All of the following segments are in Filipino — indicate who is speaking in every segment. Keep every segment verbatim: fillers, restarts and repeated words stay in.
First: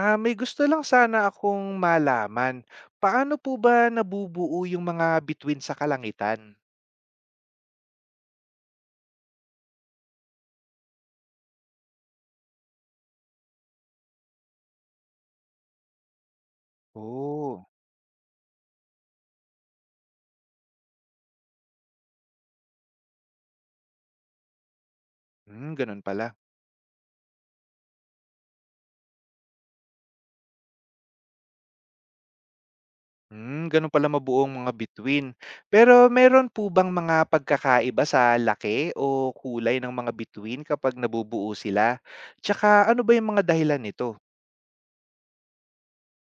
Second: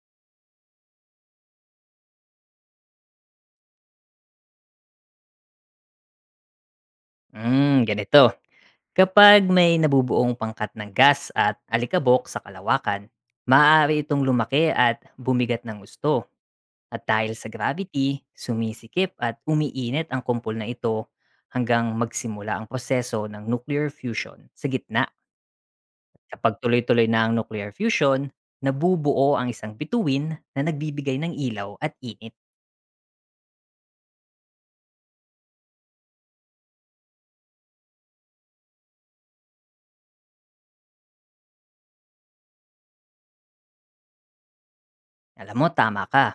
Speaker 1: Ah, may gusto lang sana akong malaman. Paano po ba nabubuo yung mga bituin sa kalangitan?
Speaker 2: Hmm, ganito. Kapag may nabubuong pangkat ng gas at alikabok sa kalawakan, maaari itong lumaki at bumigat ng gusto. At dahil sa
Speaker 1: Oh,
Speaker 2: gravity, sumisikip at umiinit ang kumpol na ito hanggang magsimula ang proseso ng nuclear fusion sa gitna.
Speaker 1: hmm, ganun pala.
Speaker 2: Kapag tuloy-tuloy na ang nuclear fusion, nabubuo ang isang bituin na nagbibigay ng ilaw at init.
Speaker 1: Hmm, ganun pala mabuo ang mga bituin. Pero meron po bang mga pagkakaiba sa laki o kulay ng mga bituin kapag nabubuo sila? Tsaka ano ba yung mga dahilan nito?
Speaker 2: Alam mo, tama ka.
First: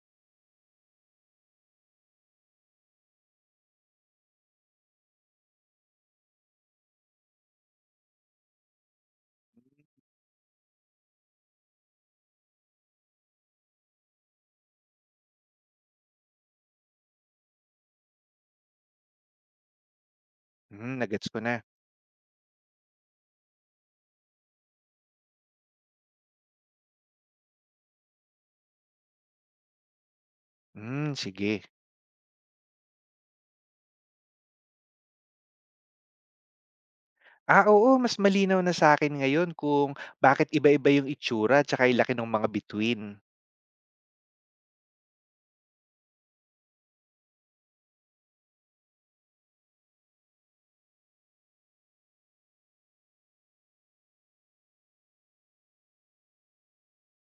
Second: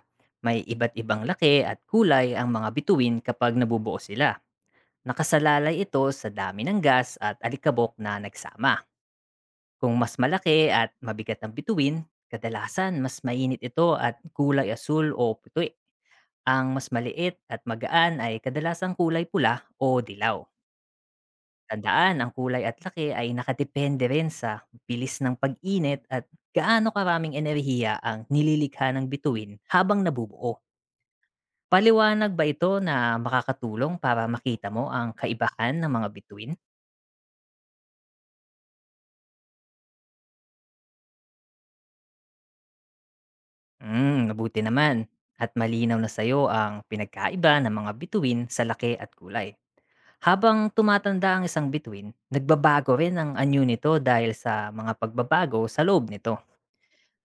Speaker 2: May iba't ibang laki at kulay ang mga bituin kapag nabubuo sila. Nakasalalay ito sa dami ng gas at alikabok na nagsama. Kung mas malaki at mabigat ang bituin, kadalasan mas mainit ito at kulay asul o puti. Ang mas maliit at magaan ay kadalasang kulay pula o dilaw.
Speaker 1: Hmm, nagets ko na.
Speaker 2: Tandaan, ang kulay at laki ay nakadepende rin sa bilis ng pag-init at gaano karaming enerhiya ang nililikha ng bituin habang nabubuo.
Speaker 1: Hmm, sige.
Speaker 2: Paliwanag ba ito na makakatulong para makita mo ang kaibahan ng mga bituin?
Speaker 1: Ah, oo, mas malinaw na sa akin ngayon kung bakit iba-iba yung itsura tsaka yung laki ng mga bituin.
Speaker 2: Mm, mabuti naman. At malinaw na sa'yo ang pinagkaiba ng mga bituin sa laki at kulay. Habang tumatanda ang isang bituin, nagbabago rin ang anyo nito dahil sa mga pagbabago sa loob nito.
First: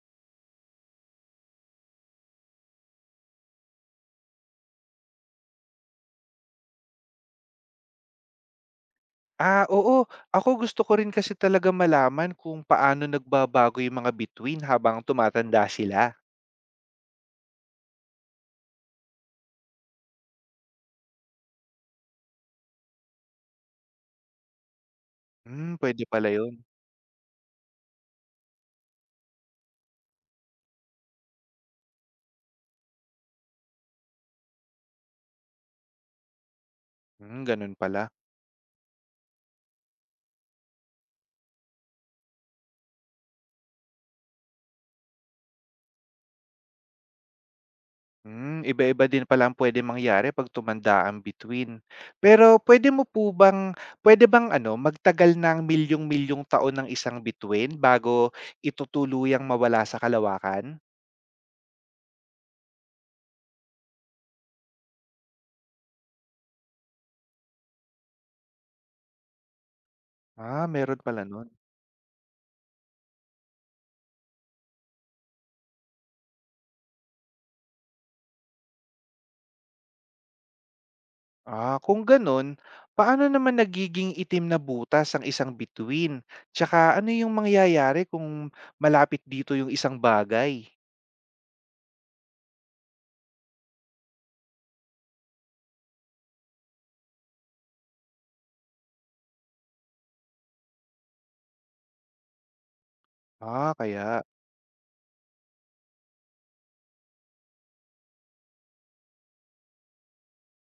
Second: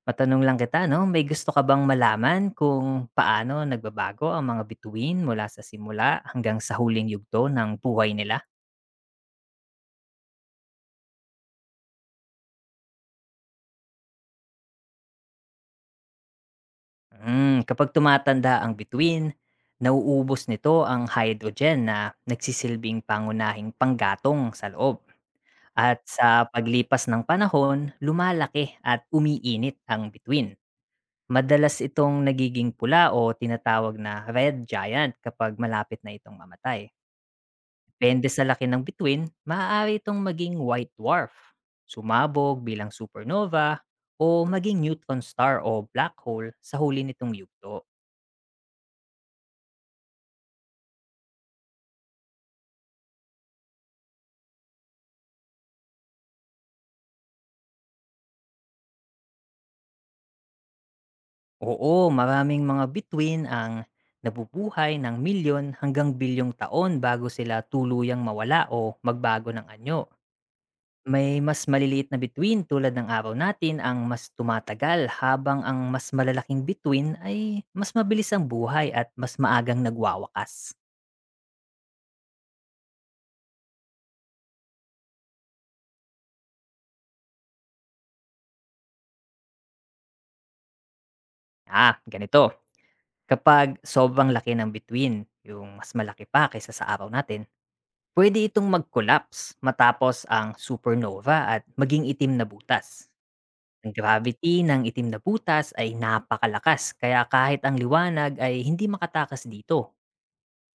Speaker 2: Matanong lang kita, no? May gusto ka bang malaman kung paano nagbabago ang mga bituin mula sa simula hanggang sa huling yugto ng buhay nila?
Speaker 1: Ah, oo. Ako gusto ko rin kasi talaga malaman kung paano nagbabago yung mga bituin habang tumatanda sila.
Speaker 2: Mm, kapag tumatanda ang bituin, nauubos nito ang hydrogen na nagsisilbing pangunahing panggatong sa loob.
Speaker 1: Hmm,
Speaker 2: At
Speaker 1: pwede
Speaker 2: sa
Speaker 1: pala yun.
Speaker 2: paglipas ng panahon, lumalaki at umiinit ang bituin. Madalas itong nagiging pula o tinatawag na red giant kapag malapit na itong mamatay.
Speaker 1: Hmm, ganun pala.
Speaker 2: Depende sa laki ng bituin, maaari itong maging white dwarf, sumabog bilang supernova, o maging neutron star o black hole sa huli nitong yugto.
Speaker 1: Hmm, iba-iba din pala ang puwedeng mangyari 'pag tumanda ang bituin. Pero pwede mo po bang pwede bang ano, magtagal ng milyong-milyong taon ng isang bituin bago ito tuluyang mawala sa kalawakan?
Speaker 2: Oo, maraming mga bituin ang nabubuhay ng milyon hanggang bilyong taon bago sila tuluyang mawala o magbago ng anyo.
Speaker 1: Ah, meron pala
Speaker 2: May
Speaker 1: nun.
Speaker 2: mas maliliit na bituin tulad ng araw natin ang mas tumatagal habang ang mas malalaking bituin ay mas mabilis ang buhay at mas maagang nagwawakas.
Speaker 1: Ah, kung ganun, paano naman nagiging itim na butas ang isang bituin? Tsaka ano yung mangyayari kung malapit dito yung isang bagay?
Speaker 2: Ah, ganito. Kapag sobrang laki ng bituin, yung mas malaki pa kaysa sa araw natin, pwede itong mag-collapse matapos ang supernova at maging itim na butas.
Speaker 1: Ah,
Speaker 2: Ang
Speaker 1: kaya.
Speaker 2: gravity ng itim na butas ay napakalakas kaya kahit ang liwanag ay hindi makatakas dito.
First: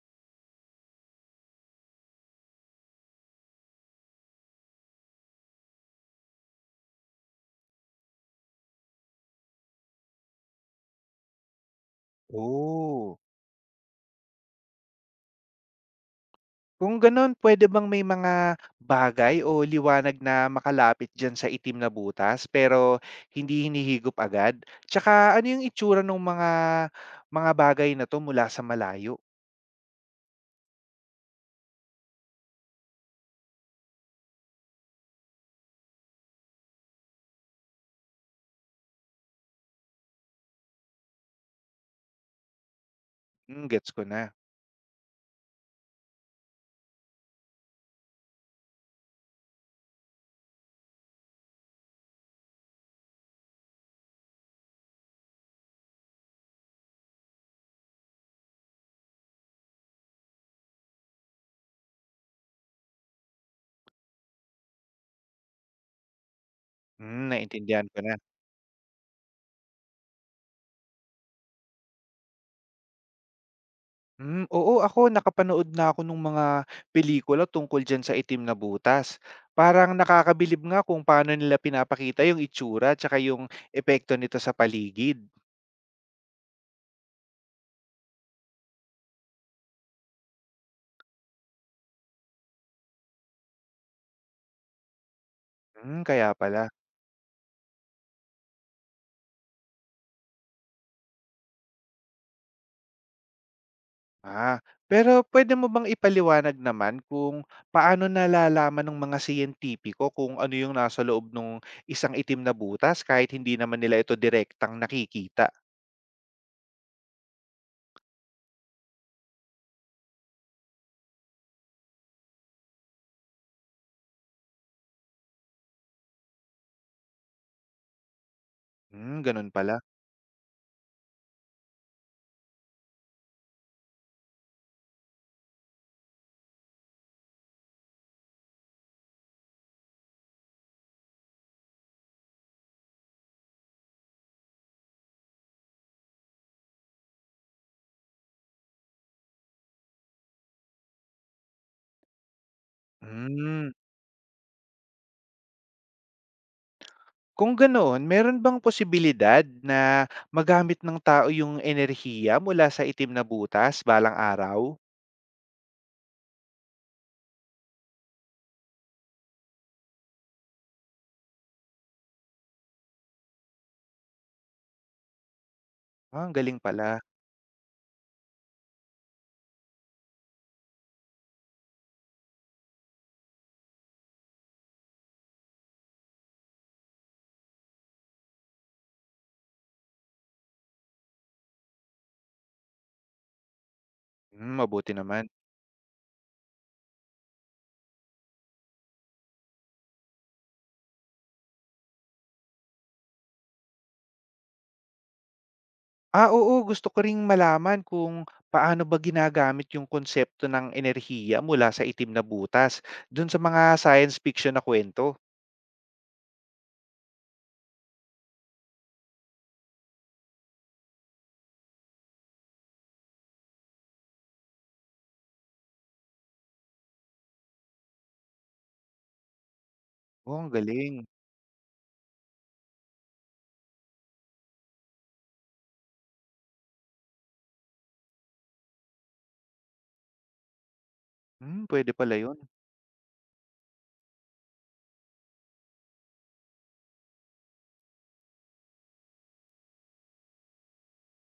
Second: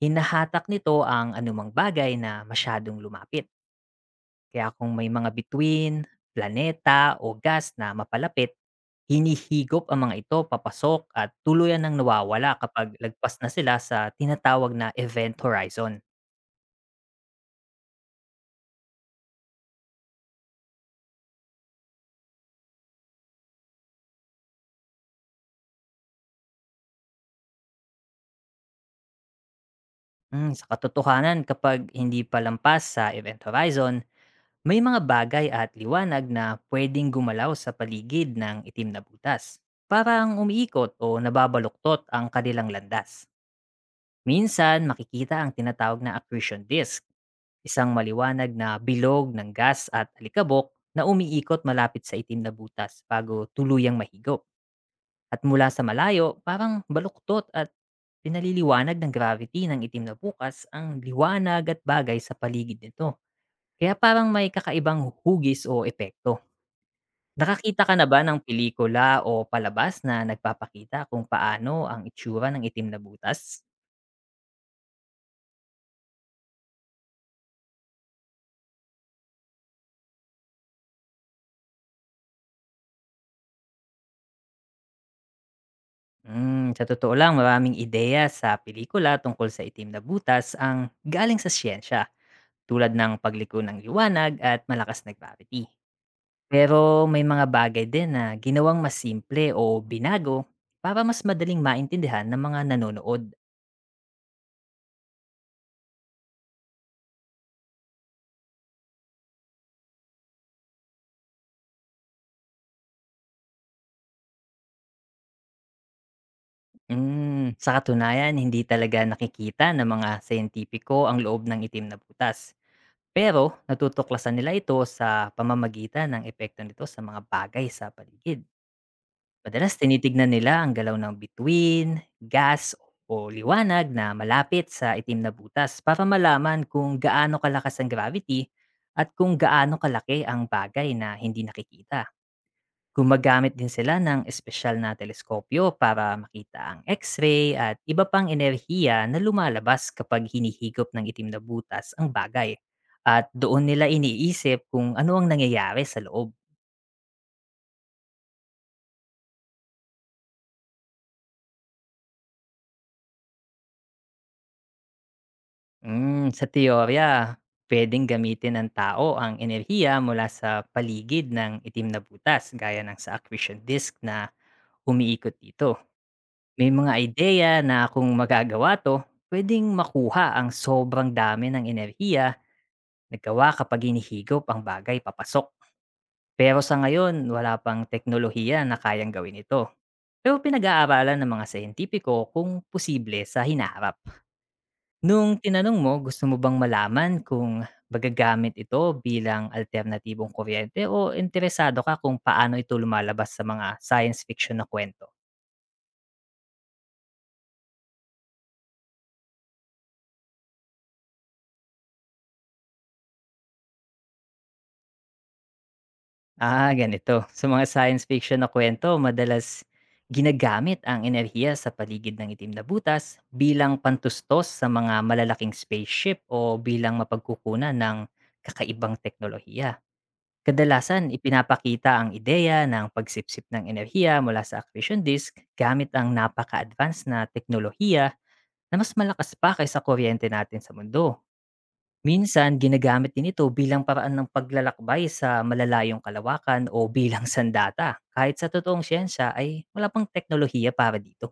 Speaker 2: Hinahatak nito ang anumang bagay na masyadong lumapit. Kaya kung may mga bituin, planeta o gas na mapalapit, hinihigop ang mga ito papasok at tuluyan ng nawawala kapag
Speaker 1: Oh.
Speaker 2: lagpas na sila sa tinatawag na event horizon.
Speaker 1: Kung ganun, pwede bang may mga bagay o liwanag na makalapit dyan sa itim na butas pero hindi hinihigop agad? Tsaka ano yung itsura ng mga mga bagay na to mula sa malayo?
Speaker 2: Mm, sa katotohanan, kapag hindi palampas sa event horizon, may mga bagay at liwanag na pwedeng gumalaw sa paligid ng itim na butas. Parang umiikot o nababaluktot ang kanilang landas.
Speaker 1: Hmm, gets ko na.
Speaker 2: Minsan makikita ang tinatawag na accretion disk, isang maliwanag na bilog ng gas at alikabok na umiikot malapit sa itim na butas bago tuluyang mahigop. At mula sa malayo, parang baluktot at pinaliliwanag ng gravity ng itim na bukas ang liwanag at bagay sa paligid nito. Kaya parang may kakaibang hugis o epekto.
Speaker 1: Hmm,
Speaker 2: Nakakita
Speaker 1: naintindihan
Speaker 2: ka
Speaker 1: ko
Speaker 2: na
Speaker 1: na.
Speaker 2: ba ng pelikula o palabas na nagpapakita kung paano ang itsura ng itim na butas?
Speaker 1: Hmm, oo ako nakapanood na ako ng mga pelikula tungkol diyan sa itim na butas. Parang nakakabilib nga kung paano nila pinapakita yung itsura tsaka yung epekto nito sa paligid.
Speaker 2: Mm, sa totoo lang, maraming ideya sa pelikula tungkol sa itim na butas ang galing sa siyensya, tulad ng pagliko ng liwanag at malakas na gravity.
Speaker 1: Hmm, kaya pala.
Speaker 2: Pero may mga bagay din na ginawang mas simple o binago para mas madaling maintindihan ng mga nanonood.
Speaker 1: Ah, pero pwede mo bang ipaliwanag naman kung paano nalalaman ng mga siyentipiko kung ano yung nasa loob nung isang itim na butas kahit hindi naman nila ito direktang nakikita?
Speaker 2: Mm, sa katunayan, hindi talaga nakikita ng mga scientifico ang loob ng itim na butas. Pero natutuklasan nila ito sa pamamagitan ng epekto nito sa mga bagay sa paligid.
Speaker 1: Hmm, ganun
Speaker 2: Madalas
Speaker 1: pala.
Speaker 2: tinitignan nila ang galaw ng bituin, gas o liwanag na malapit sa itim na butas para malaman kung gaano kalakas ang gravity at kung gaano kalaki ang bagay na hindi nakikita. Gumagamit din sila ng espesyal na teleskopyo para makita ang x-ray at iba pang enerhiya na lumalabas kapag hinihigop ng itim na butas ang bagay. At doon
Speaker 1: Hmm.
Speaker 2: nila iniisip kung ano ang nangyayari sa loob.
Speaker 1: Kung ganoon, meron bang posibilidad na magamit ng tao yung enerhiya mula sa itim na butas balang araw?
Speaker 2: Hmm, sa teorya, puwedeng gamitin ng tao ang enerhiya mula sa paligid ng itim na butas gaya ng sa accretion disk na umiikot dito.
Speaker 1: Ah, ang galing
Speaker 2: May mga
Speaker 1: pala.
Speaker 2: ideya na kung magagawa to, puwedeng makuha ang sobrang dami ng enerhiya na gawa kapag hinihigop ang bagay papasok. Pero sa ngayon, wala pang teknolohiya na kayang gawin ito. Pero pinag-aaralan ng mga siyentipiko kung posible sa hinaharap.
Speaker 1: Hmm, mabuti naman.
Speaker 2: Nung tinanong mo, gusto mo bang malaman kung magagamit ito bilang alternatibong kuryente o interesado ka kung paano ito lumalabas sa mga science fiction na kwento?
Speaker 1: Ah, oo, gusto ko ring malaman kung paano ba ginagamit yung konsepto ng enerhiya mula sa itim na butas dun sa mga science fiction na kwento.
Speaker 2: Ah, ganito. Sa mga science fiction na kwento, madalas ginagamit ang enerhiya sa paligid ng itim na butas bilang pantustos sa mga malalaking spaceship o bilang mapagkukunan ng kakaibang teknolohiya.
Speaker 1: Oh, ang galing.
Speaker 2: Kadalasan, ipinapakita ang ideya ng pagsipsip ng enerhiya mula sa accretion disk gamit ang napaka-advanced na teknolohiya na mas malakas pa kaysa kuryente natin sa mundo.
Speaker 1: Hmm, pwede pala yun.
Speaker 2: Minsan, ginagamit din ito bilang paraan ng paglalakbay sa malalayong kalawakan o bilang sandata. Kahit sa totoong siyensya ay wala pang teknolohiya para dito.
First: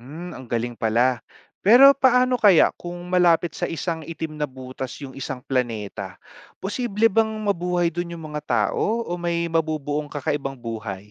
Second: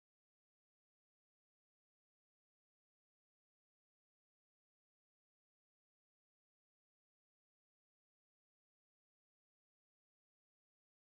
Speaker 1: Hmm, ang galing pala. Pero paano kaya kung malapit sa isang itim na butas yung isang planeta? Posible bang mabuhay dun yung mga tao o may mabubuong kakaibang buhay?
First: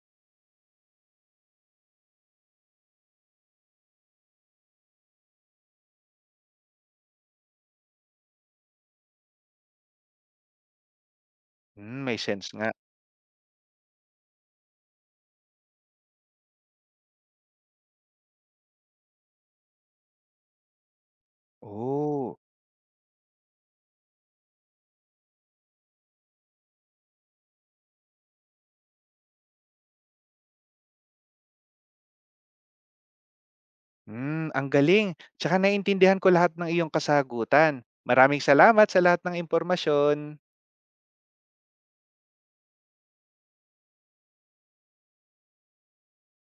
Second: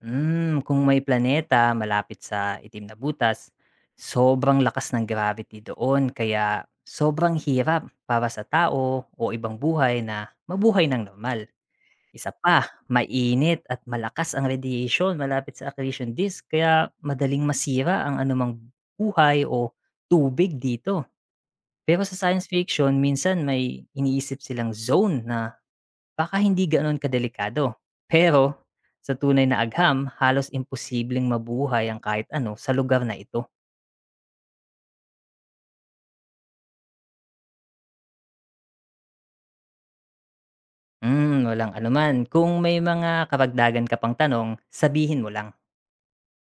Speaker 2: Hmm, kung may planeta malapit sa itim na butas, sobrang lakas ng gravity doon kaya sobrang hirap para sa tao o ibang buhay na mabuhay ng normal.
Speaker 1: Hmm, may
Speaker 2: Isa
Speaker 1: sense nga.
Speaker 2: pa, mainit at malakas ang radiation malapit sa accretion disk kaya madaling masira ang anumang buhay o tubig dito. Pero sa
Speaker 1: Oh,
Speaker 2: science fiction, minsan may iniisip silang zone na baka hindi gano'n kadelikado, pero sa tunay na agham halos imposibleng mabuhay ang kahit ano sa lugar na ito.
Speaker 1: hmm, ang galing. Tsaka naintindihan ko lahat ng iyong kasagutan. Maraming salamat sa lahat ng impormasyon.
Speaker 2: Hmm, walang anuman. Kung may mga karagdagan ka pang tanong, sabihin mo lang.